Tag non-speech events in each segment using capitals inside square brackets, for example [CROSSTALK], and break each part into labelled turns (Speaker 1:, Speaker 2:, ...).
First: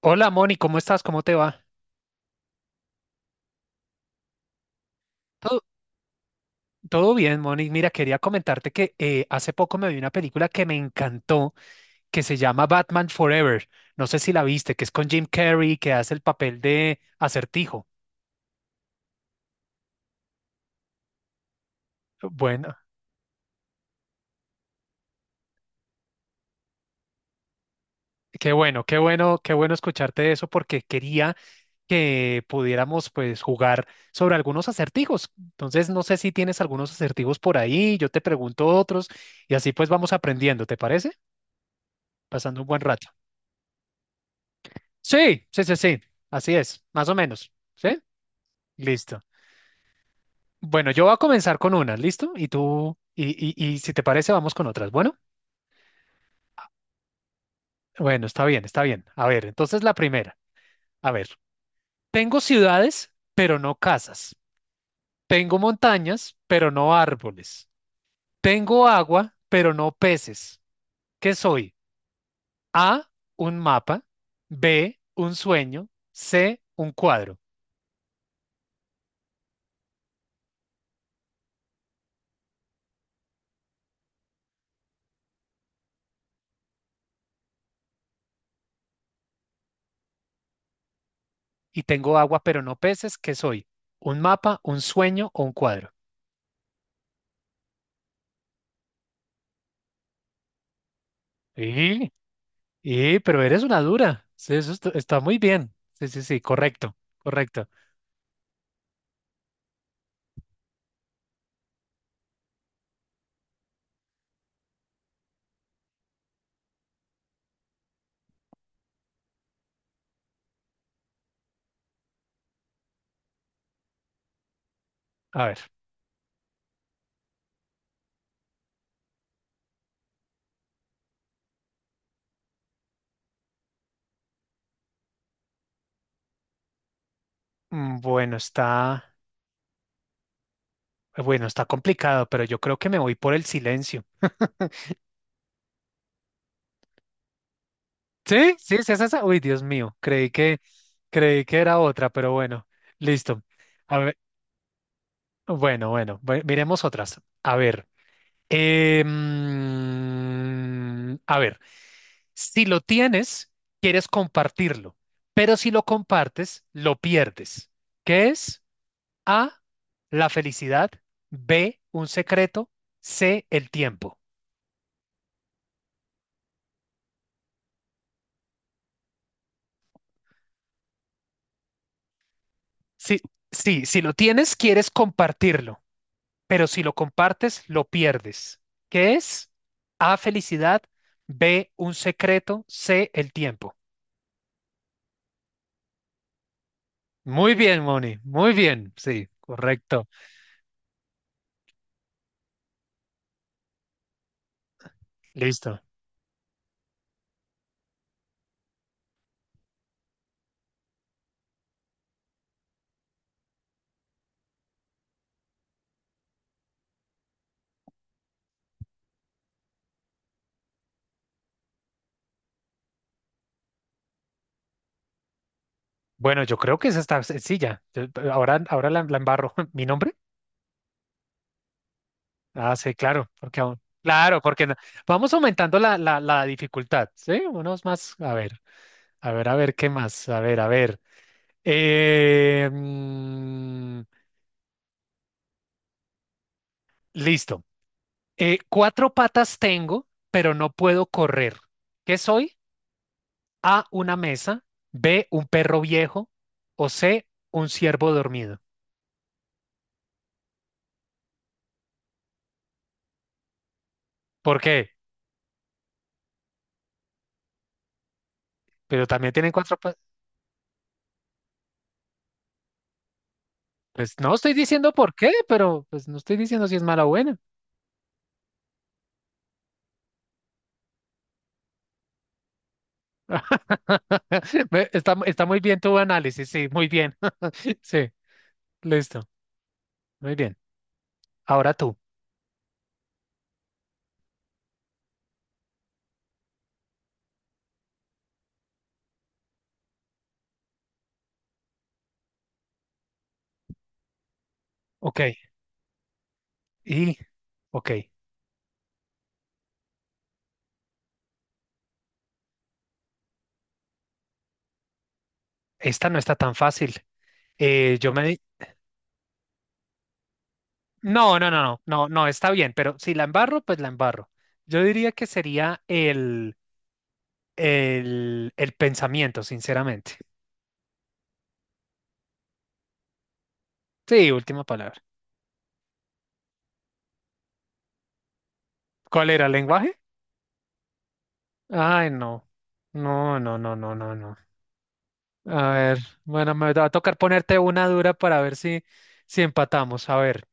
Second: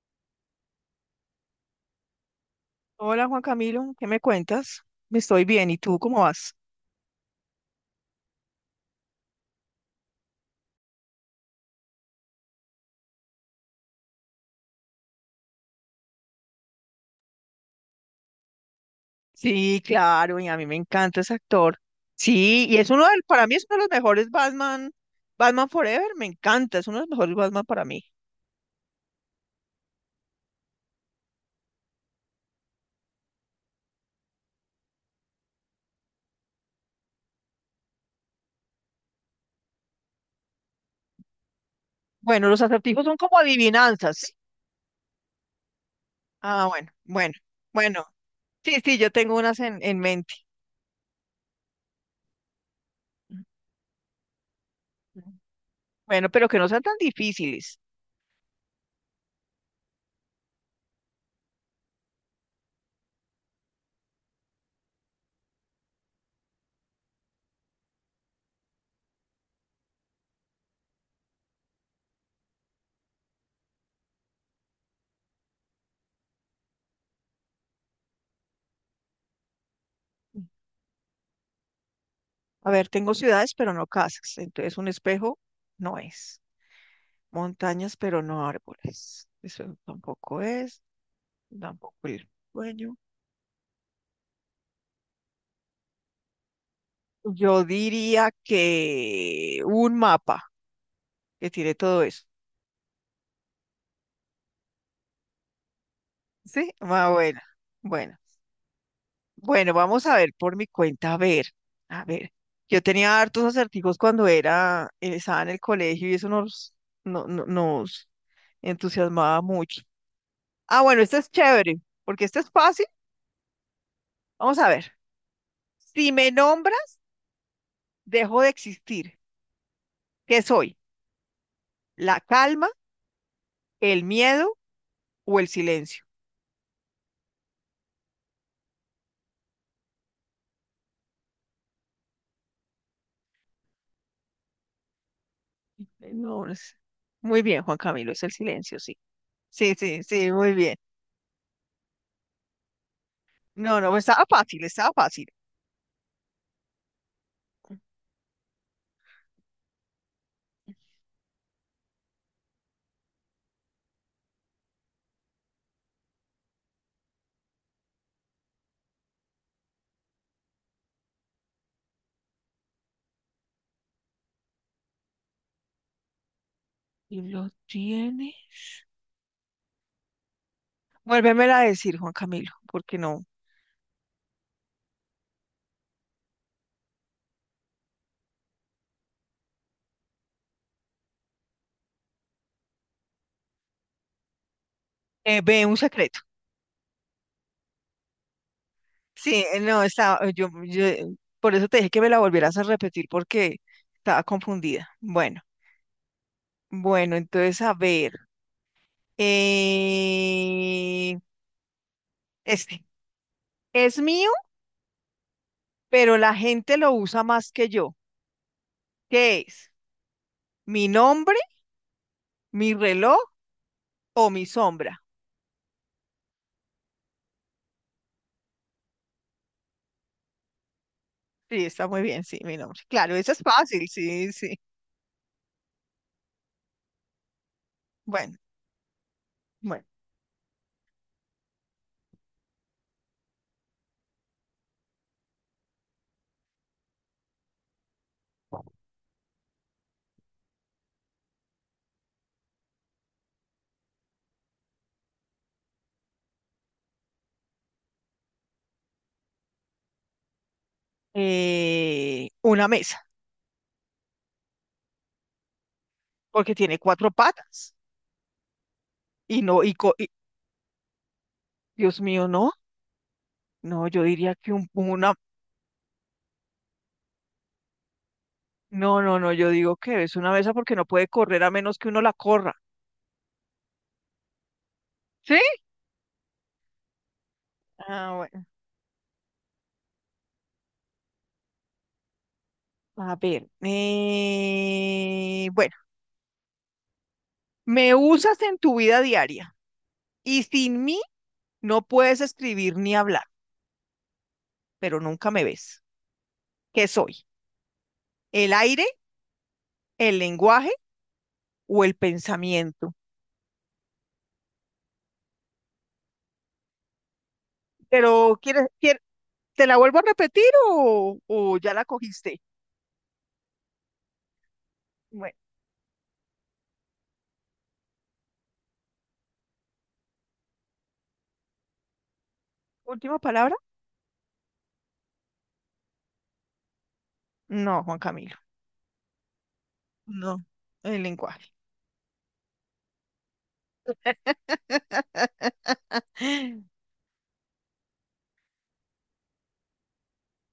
Speaker 1: Hola Moni, ¿cómo estás? ¿Cómo te va?
Speaker 2: Hola Juan Camilo, ¿qué me cuentas? Estoy
Speaker 1: Todo,
Speaker 2: bien, ¿y tú cómo vas?
Speaker 1: todo bien, Moni. Mira, quería comentarte que hace poco me vi una película que me encantó, que se llama Batman Forever. No sé si la viste, que es con Jim Carrey, que hace el papel de Acertijo.
Speaker 2: Sí, claro, y a mí me encanta ese actor. Sí,
Speaker 1: Bueno,
Speaker 2: y es uno del, para mí es uno de los mejores Batman, Batman Forever, me encanta, es uno de los mejores Batman para mí.
Speaker 1: qué bueno, qué bueno, qué bueno escucharte eso porque quería que pudiéramos pues jugar sobre algunos acertijos. Entonces, no sé si tienes algunos acertijos por ahí, yo te pregunto otros y así pues vamos aprendiendo, ¿te parece?
Speaker 2: Bueno,
Speaker 1: Pasando
Speaker 2: los
Speaker 1: un buen
Speaker 2: acertijos
Speaker 1: rato.
Speaker 2: son como adivinanzas, ¿sí?
Speaker 1: Sí, sí, sí, sí. Así
Speaker 2: Ah,
Speaker 1: es,
Speaker 2: bueno,
Speaker 1: más o
Speaker 2: bueno,
Speaker 1: menos. ¿Sí?
Speaker 2: bueno, sí, sí, yo
Speaker 1: Listo.
Speaker 2: tengo unas en mente.
Speaker 1: Bueno, yo voy a comenzar con unas, ¿listo? Y tú, y si te parece, vamos con otras. Bueno,
Speaker 2: Ujú. Bueno, pero que no sean tan difíciles.
Speaker 1: bueno, está bien, está bien. A ver, entonces la primera. A ver, tengo ciudades, pero no casas. Tengo montañas, pero no árboles. Tengo agua, pero no peces. ¿Qué soy? A, un mapa. B, un sueño. C, un cuadro.
Speaker 2: A ver, tengo ciudades, pero no casas, entonces un espejo no es. Montañas, pero no árboles. Eso tampoco es.
Speaker 1: Y
Speaker 2: Tampoco
Speaker 1: tengo
Speaker 2: el
Speaker 1: agua, pero no
Speaker 2: sueño.
Speaker 1: peces. ¿Qué soy? ¿Un mapa, un sueño o un cuadro?
Speaker 2: Yo diría que un mapa que tiene todo
Speaker 1: Y,
Speaker 2: eso.
Speaker 1: pero eres una dura. Sí, está muy bien. Sí, sí, sí,
Speaker 2: ¿Sí?
Speaker 1: correcto,
Speaker 2: Ah, bueno.
Speaker 1: correcto.
Speaker 2: Bueno. Bueno, vamos a ver por mi cuenta. A ver. Yo tenía hartos acertijos cuando era, estaba en el colegio y eso nos, no, no- nos entusiasmaba mucho. Ah, bueno, este es chévere, porque este es fácil. Vamos a ver.
Speaker 1: A ver,
Speaker 2: Si me nombras, dejo de existir. ¿Qué soy? ¿La calma, el miedo o el silencio?
Speaker 1: mm, bueno, está complicado, pero yo creo que me voy por el silencio. [LAUGHS]
Speaker 2: No, muy bien, Juan Camilo, es el
Speaker 1: Sí, sí,
Speaker 2: silencio,
Speaker 1: sí,
Speaker 2: sí.
Speaker 1: es esa. Uy, Dios
Speaker 2: Sí,
Speaker 1: mío,
Speaker 2: sí, sí, muy bien.
Speaker 1: creí que era otra, pero bueno, listo.
Speaker 2: No, no,
Speaker 1: A ver,
Speaker 2: estaba fácil, estaba fácil.
Speaker 1: miremos otras. A ver. A ver, si lo tienes, quieres compartirlo, pero si lo compartes, lo pierdes. ¿Qué es? A, la felicidad, B, un secreto, C, el tiempo.
Speaker 2: ¿Y lo tiene? Vuélvemela a decir, Juan Camilo, porque no.
Speaker 1: Sí, sí, si lo tienes, quieres compartirlo, pero si lo compartes, lo pierdes. ¿Qué es? A, felicidad, B, un secreto, C, el tiempo.
Speaker 2: Ve un secreto.
Speaker 1: Muy bien, Moni, muy bien, sí,
Speaker 2: Sí, eh, no,
Speaker 1: correcto.
Speaker 2: estaba, eh, yo, yo, eh, por eso te dije que me la volvieras a repetir porque estaba confundida. Bueno,
Speaker 1: Listo.
Speaker 2: bueno, entonces a ver. eh, este es mío, pero la gente lo usa más que yo. ¿Qué es? ¿Mi nombre? ¿Mi reloj? O mi sombra.
Speaker 1: Bueno, yo creo que esa está sencilla. Ahora, ahora la embarro. [LAUGHS] ¿Mi nombre?
Speaker 2: Sí, está muy bien, sí, mi
Speaker 1: Ah,
Speaker 2: nombre.
Speaker 1: sí,
Speaker 2: Claro,
Speaker 1: claro,
Speaker 2: eso es
Speaker 1: porque aún.
Speaker 2: fácil, sí,
Speaker 1: Claro,
Speaker 2: sí.
Speaker 1: porque no- vamos aumentando la dificultad, ¿sí? Unos más. A
Speaker 2: Bueno,
Speaker 1: ver, a ver, a ver,
Speaker 2: bueno.
Speaker 1: ¿qué más? A ver, a ver. Eh, mm, listo. Cuatro patas tengo, pero no puedo correr. ¿Qué soy? A, una mesa. B, un perro viejo. O C, un ciervo dormido.
Speaker 2: Una mesa,
Speaker 1: ¿Por qué?
Speaker 2: porque tiene cuatro patas.
Speaker 1: Pero también
Speaker 2: Y
Speaker 1: tienen
Speaker 2: no, y,
Speaker 1: cuatro
Speaker 2: co-
Speaker 1: patas.
Speaker 2: y- Dios mío, no. No, yo
Speaker 1: Pues no
Speaker 2: diría
Speaker 1: estoy
Speaker 2: que
Speaker 1: diciendo por
Speaker 2: una.
Speaker 1: qué, pero pues no estoy diciendo si es mala o buena.
Speaker 2: No, no, no, yo digo que es una mesa porque no puede correr a menos que uno la corra.
Speaker 1: [LAUGHS] Está,
Speaker 2: ¿Sí?
Speaker 1: está muy bien tu análisis, sí, muy bien. [LAUGHS] Sí,
Speaker 2: Ah, bueno.
Speaker 1: listo, muy bien. Ahora tú.
Speaker 2: A ver. Bueno, Me usas en tu vida diaria y sin mí no puedes escribir ni hablar, pero
Speaker 1: Ok,
Speaker 2: nunca me ves. ¿Qué
Speaker 1: y,
Speaker 2: soy?
Speaker 1: ok,
Speaker 2: ¿El aire, el lenguaje o el pensamiento?
Speaker 1: esta no está tan fácil. Yo me...
Speaker 2: Pero, ¿te la vuelvo a repetir
Speaker 1: No, no,
Speaker 2: o
Speaker 1: no,
Speaker 2: ya
Speaker 1: no,
Speaker 2: la
Speaker 1: no, no,
Speaker 2: cogiste?
Speaker 1: está bien, pero si la embarro, pues la embarro. Yo diría que
Speaker 2: Bueno,
Speaker 1: sería el pensamiento, sinceramente.
Speaker 2: última palabra.
Speaker 1: Sí, última palabra.
Speaker 2: No, Juan Camilo,
Speaker 1: ¿Cuál era el lenguaje?
Speaker 2: no, el lenguaje.
Speaker 1: Ay, no. No, no, no, no, no, no. A ver, bueno, me
Speaker 2: [GASPS]
Speaker 1: va a tocar ponerte una dura para ver si, si empatamos. A ver.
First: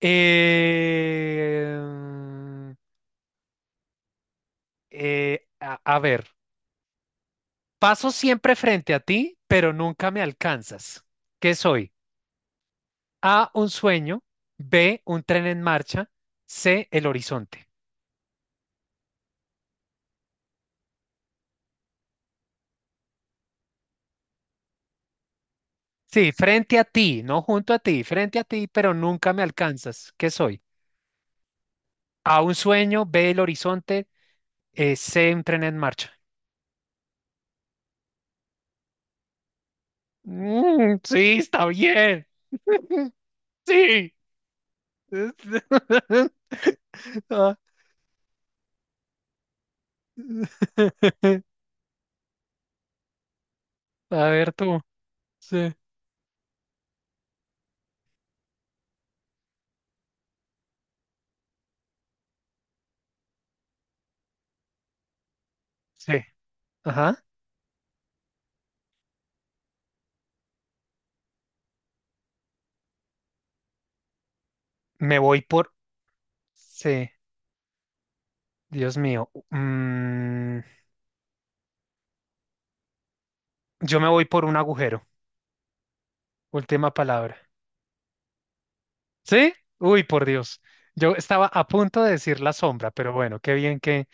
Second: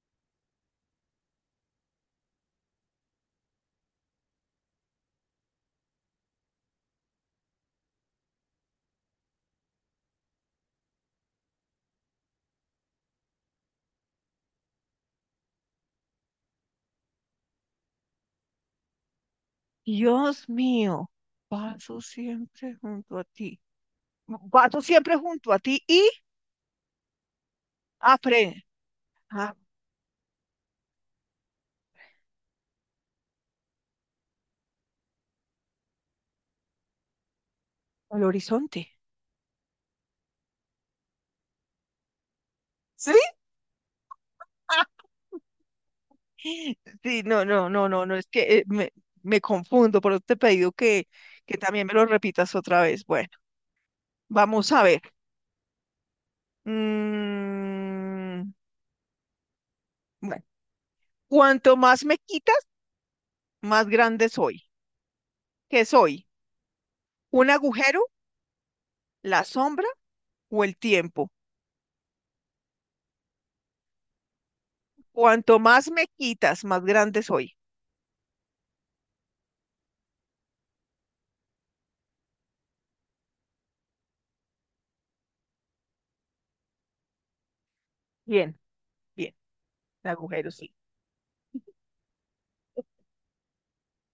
Speaker 1: Eh, a ver, paso siempre frente a ti, pero nunca me alcanzas. ¿Qué soy? A, un sueño, B, un tren en marcha, C, el horizonte.
Speaker 2: Dios mío, paso siempre junto a ti. Paso siempre junto a ti y
Speaker 1: Sí, frente a ti, no junto a ti, frente a
Speaker 2: aprende
Speaker 1: ti, pero nunca me
Speaker 2: al
Speaker 1: alcanzas. ¿Qué soy? A, un sueño, B, el horizonte, C, un tren en marcha.
Speaker 2: horizonte.
Speaker 1: Mm, sí, está bien. [LAUGHS]
Speaker 2: ¿Sí? [LAUGHS]
Speaker 1: Sí.
Speaker 2: Ah,
Speaker 1: [LAUGHS]
Speaker 2: sí, no,
Speaker 1: Ah,
Speaker 2: no, no, no, no, es que me confundo, por eso te he pedido
Speaker 1: [LAUGHS]
Speaker 2: que también me lo repitas otra vez. Bueno,
Speaker 1: A ver
Speaker 2: vamos
Speaker 1: tú.
Speaker 2: a ver.
Speaker 1: Sí.
Speaker 2: Mm, bueno, cuanto más me quitas, más grande soy. ¿Qué
Speaker 1: Sí.
Speaker 2: soy?
Speaker 1: Ajá.
Speaker 2: ¿Un agujero, la sombra o el tiempo?
Speaker 1: Me voy
Speaker 2: Cuanto
Speaker 1: por...
Speaker 2: más me quitas, más
Speaker 1: Sí.
Speaker 2: grande soy.
Speaker 1: Dios mío. Mm, yo me voy por un agujero. Última palabra.
Speaker 2: Bien, bien,
Speaker 1: ¿Sí? Uy,
Speaker 2: el
Speaker 1: por
Speaker 2: agujero
Speaker 1: Dios.
Speaker 2: sí.
Speaker 1: Yo estaba a punto de decir la sombra, pero bueno, qué bien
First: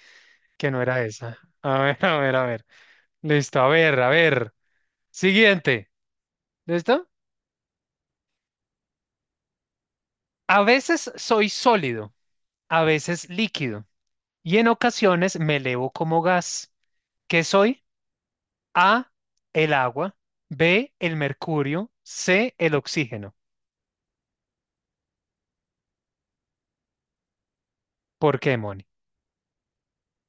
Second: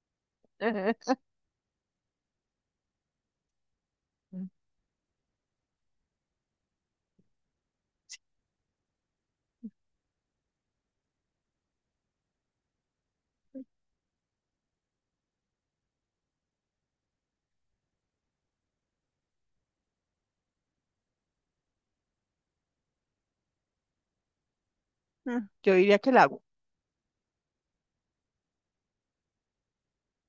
Speaker 1: que no era
Speaker 2: [LAUGHS]
Speaker 1: esa. A ver, [LAUGHS] a ver, a ver. Listo, a ver, a ver. Siguiente. ¿Listo? A veces soy sólido, a veces líquido y en ocasiones me elevo como gas. ¿Qué soy? A, el agua, B, el mercurio, C, el oxígeno.
Speaker 2: Yo diría que el agua,
Speaker 1: ¿Por qué, Moni?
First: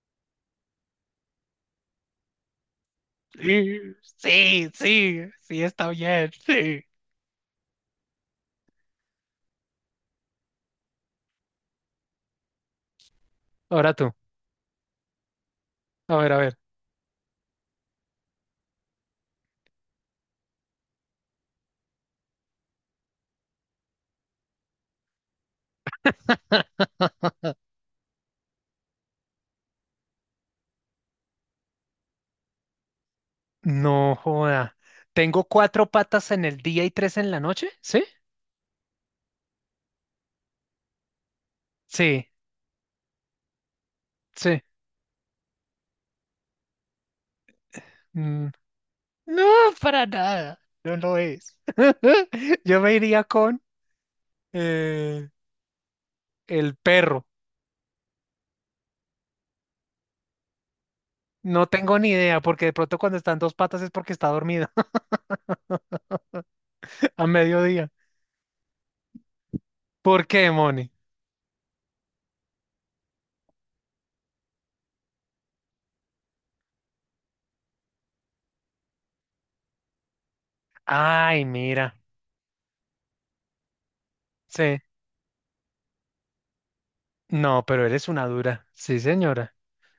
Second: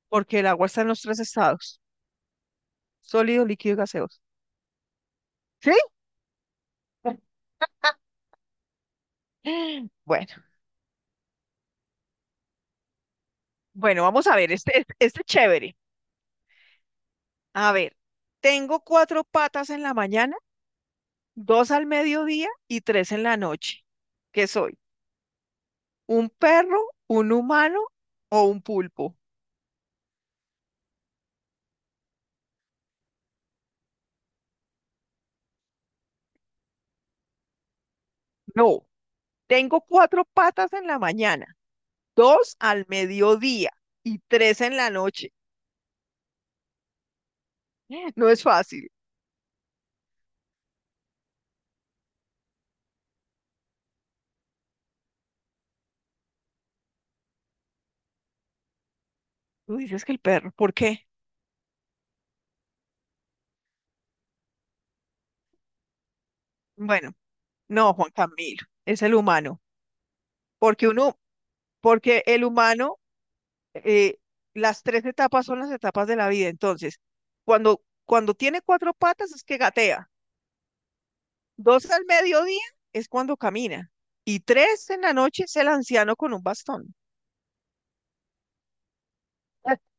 Speaker 2: porque el agua está en los tres estados: sólido, líquido y
Speaker 1: Sí,
Speaker 2: gaseoso.
Speaker 1: sí, sí, sí,
Speaker 2: ¿Sí?
Speaker 1: está bien, sí.
Speaker 2: [GASPS] Bueno,
Speaker 1: Ahora
Speaker 2: bueno,
Speaker 1: tú,
Speaker 2: vamos a ver, este es chévere.
Speaker 1: a ver, a ver.
Speaker 2: A ver, tengo cuatro patas en la mañana, dos al mediodía y tres en la noche. ¿Qué soy? ¿Un perro,
Speaker 1: [LAUGHS]
Speaker 2: un humano o un pulpo?
Speaker 1: No joda. Tengo cuatro patas en el día y tres en la noche, ¿sí?
Speaker 2: No, tengo cuatro patas en la mañana,
Speaker 1: Sí,
Speaker 2: dos al mediodía y tres
Speaker 1: sí.
Speaker 2: en la noche. [GASPS] [LAUGHS] No es
Speaker 1: Mm,
Speaker 2: fácil.
Speaker 1: no, para nada. No lo es. [LAUGHS] Yo me iría con eh, el perro.
Speaker 2: Tú dices que el perro, ¿por qué?
Speaker 1: No tengo ni idea, porque de pronto cuando están dos patas es porque está dormido
Speaker 2: Bueno,
Speaker 1: [LAUGHS] a mediodía.
Speaker 2: no, Juan Camilo, es el humano,
Speaker 1: ¿Por qué,
Speaker 2: porque
Speaker 1: Moni?
Speaker 2: el humano eh, las tres etapas son las etapas de la vida. Entonces, cuando tiene cuatro patas es que gatea.
Speaker 1: Ay,
Speaker 2: Dos
Speaker 1: mira.
Speaker 2: al mediodía es cuando camina. Y
Speaker 1: Sí.
Speaker 2: tres en la noche es el anciano con un bastón.
Speaker 1: No, pero eres una dura. Sí, señora.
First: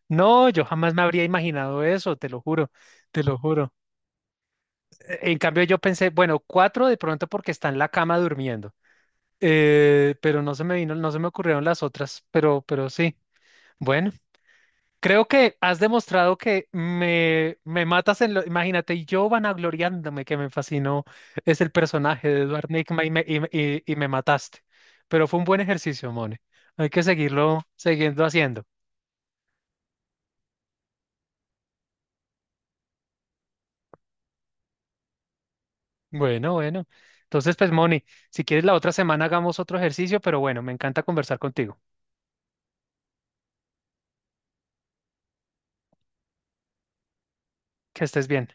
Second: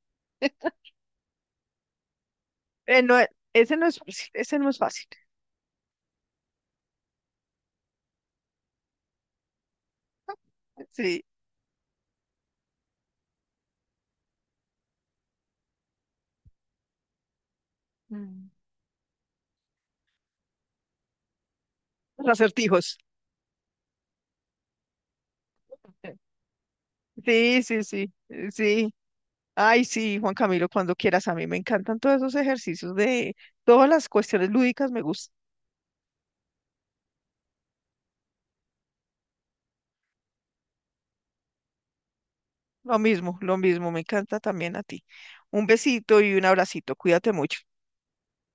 Speaker 1: No, yo
Speaker 2: [LAUGHS]
Speaker 1: jamás me habría imaginado eso, te lo juro,
Speaker 2: Eh, no,
Speaker 1: te
Speaker 2: eh,
Speaker 1: lo juro.
Speaker 2: ese no es fácil, ese no es fácil.
Speaker 1: En cambio, yo pensé, bueno, cuatro de pronto porque está en la cama durmiendo. Pero no se me vino, no se
Speaker 2: Sí,
Speaker 1: me ocurrieron las otras, pero sí. Bueno. Creo que has demostrado que me matas en lo...
Speaker 2: mm,
Speaker 1: Imagínate, y yo vanagloriándome que me fascinó es el personaje
Speaker 2: los
Speaker 1: de Edward
Speaker 2: acertijos.
Speaker 1: Nygma y me mataste. Pero fue un buen ejercicio, Moni. Hay que
Speaker 2: Sí,
Speaker 1: seguirlo,
Speaker 2: sí, sí,
Speaker 1: siguiendo haciendo.
Speaker 2: sí. Ay, sí, Juan Camilo, cuando quieras. A mí me encantan todos esos ejercicios de todas las cuestiones lúdicas, me gustan.
Speaker 1: Bueno, bueno. Entonces, pues, Moni, si quieres la otra semana hagamos otro ejercicio, pero bueno, me encanta conversar contigo.
Speaker 2: Lo mismo, me encanta también a ti. Un besito y un abracito, cuídate mucho.
Speaker 1: Que estés bien.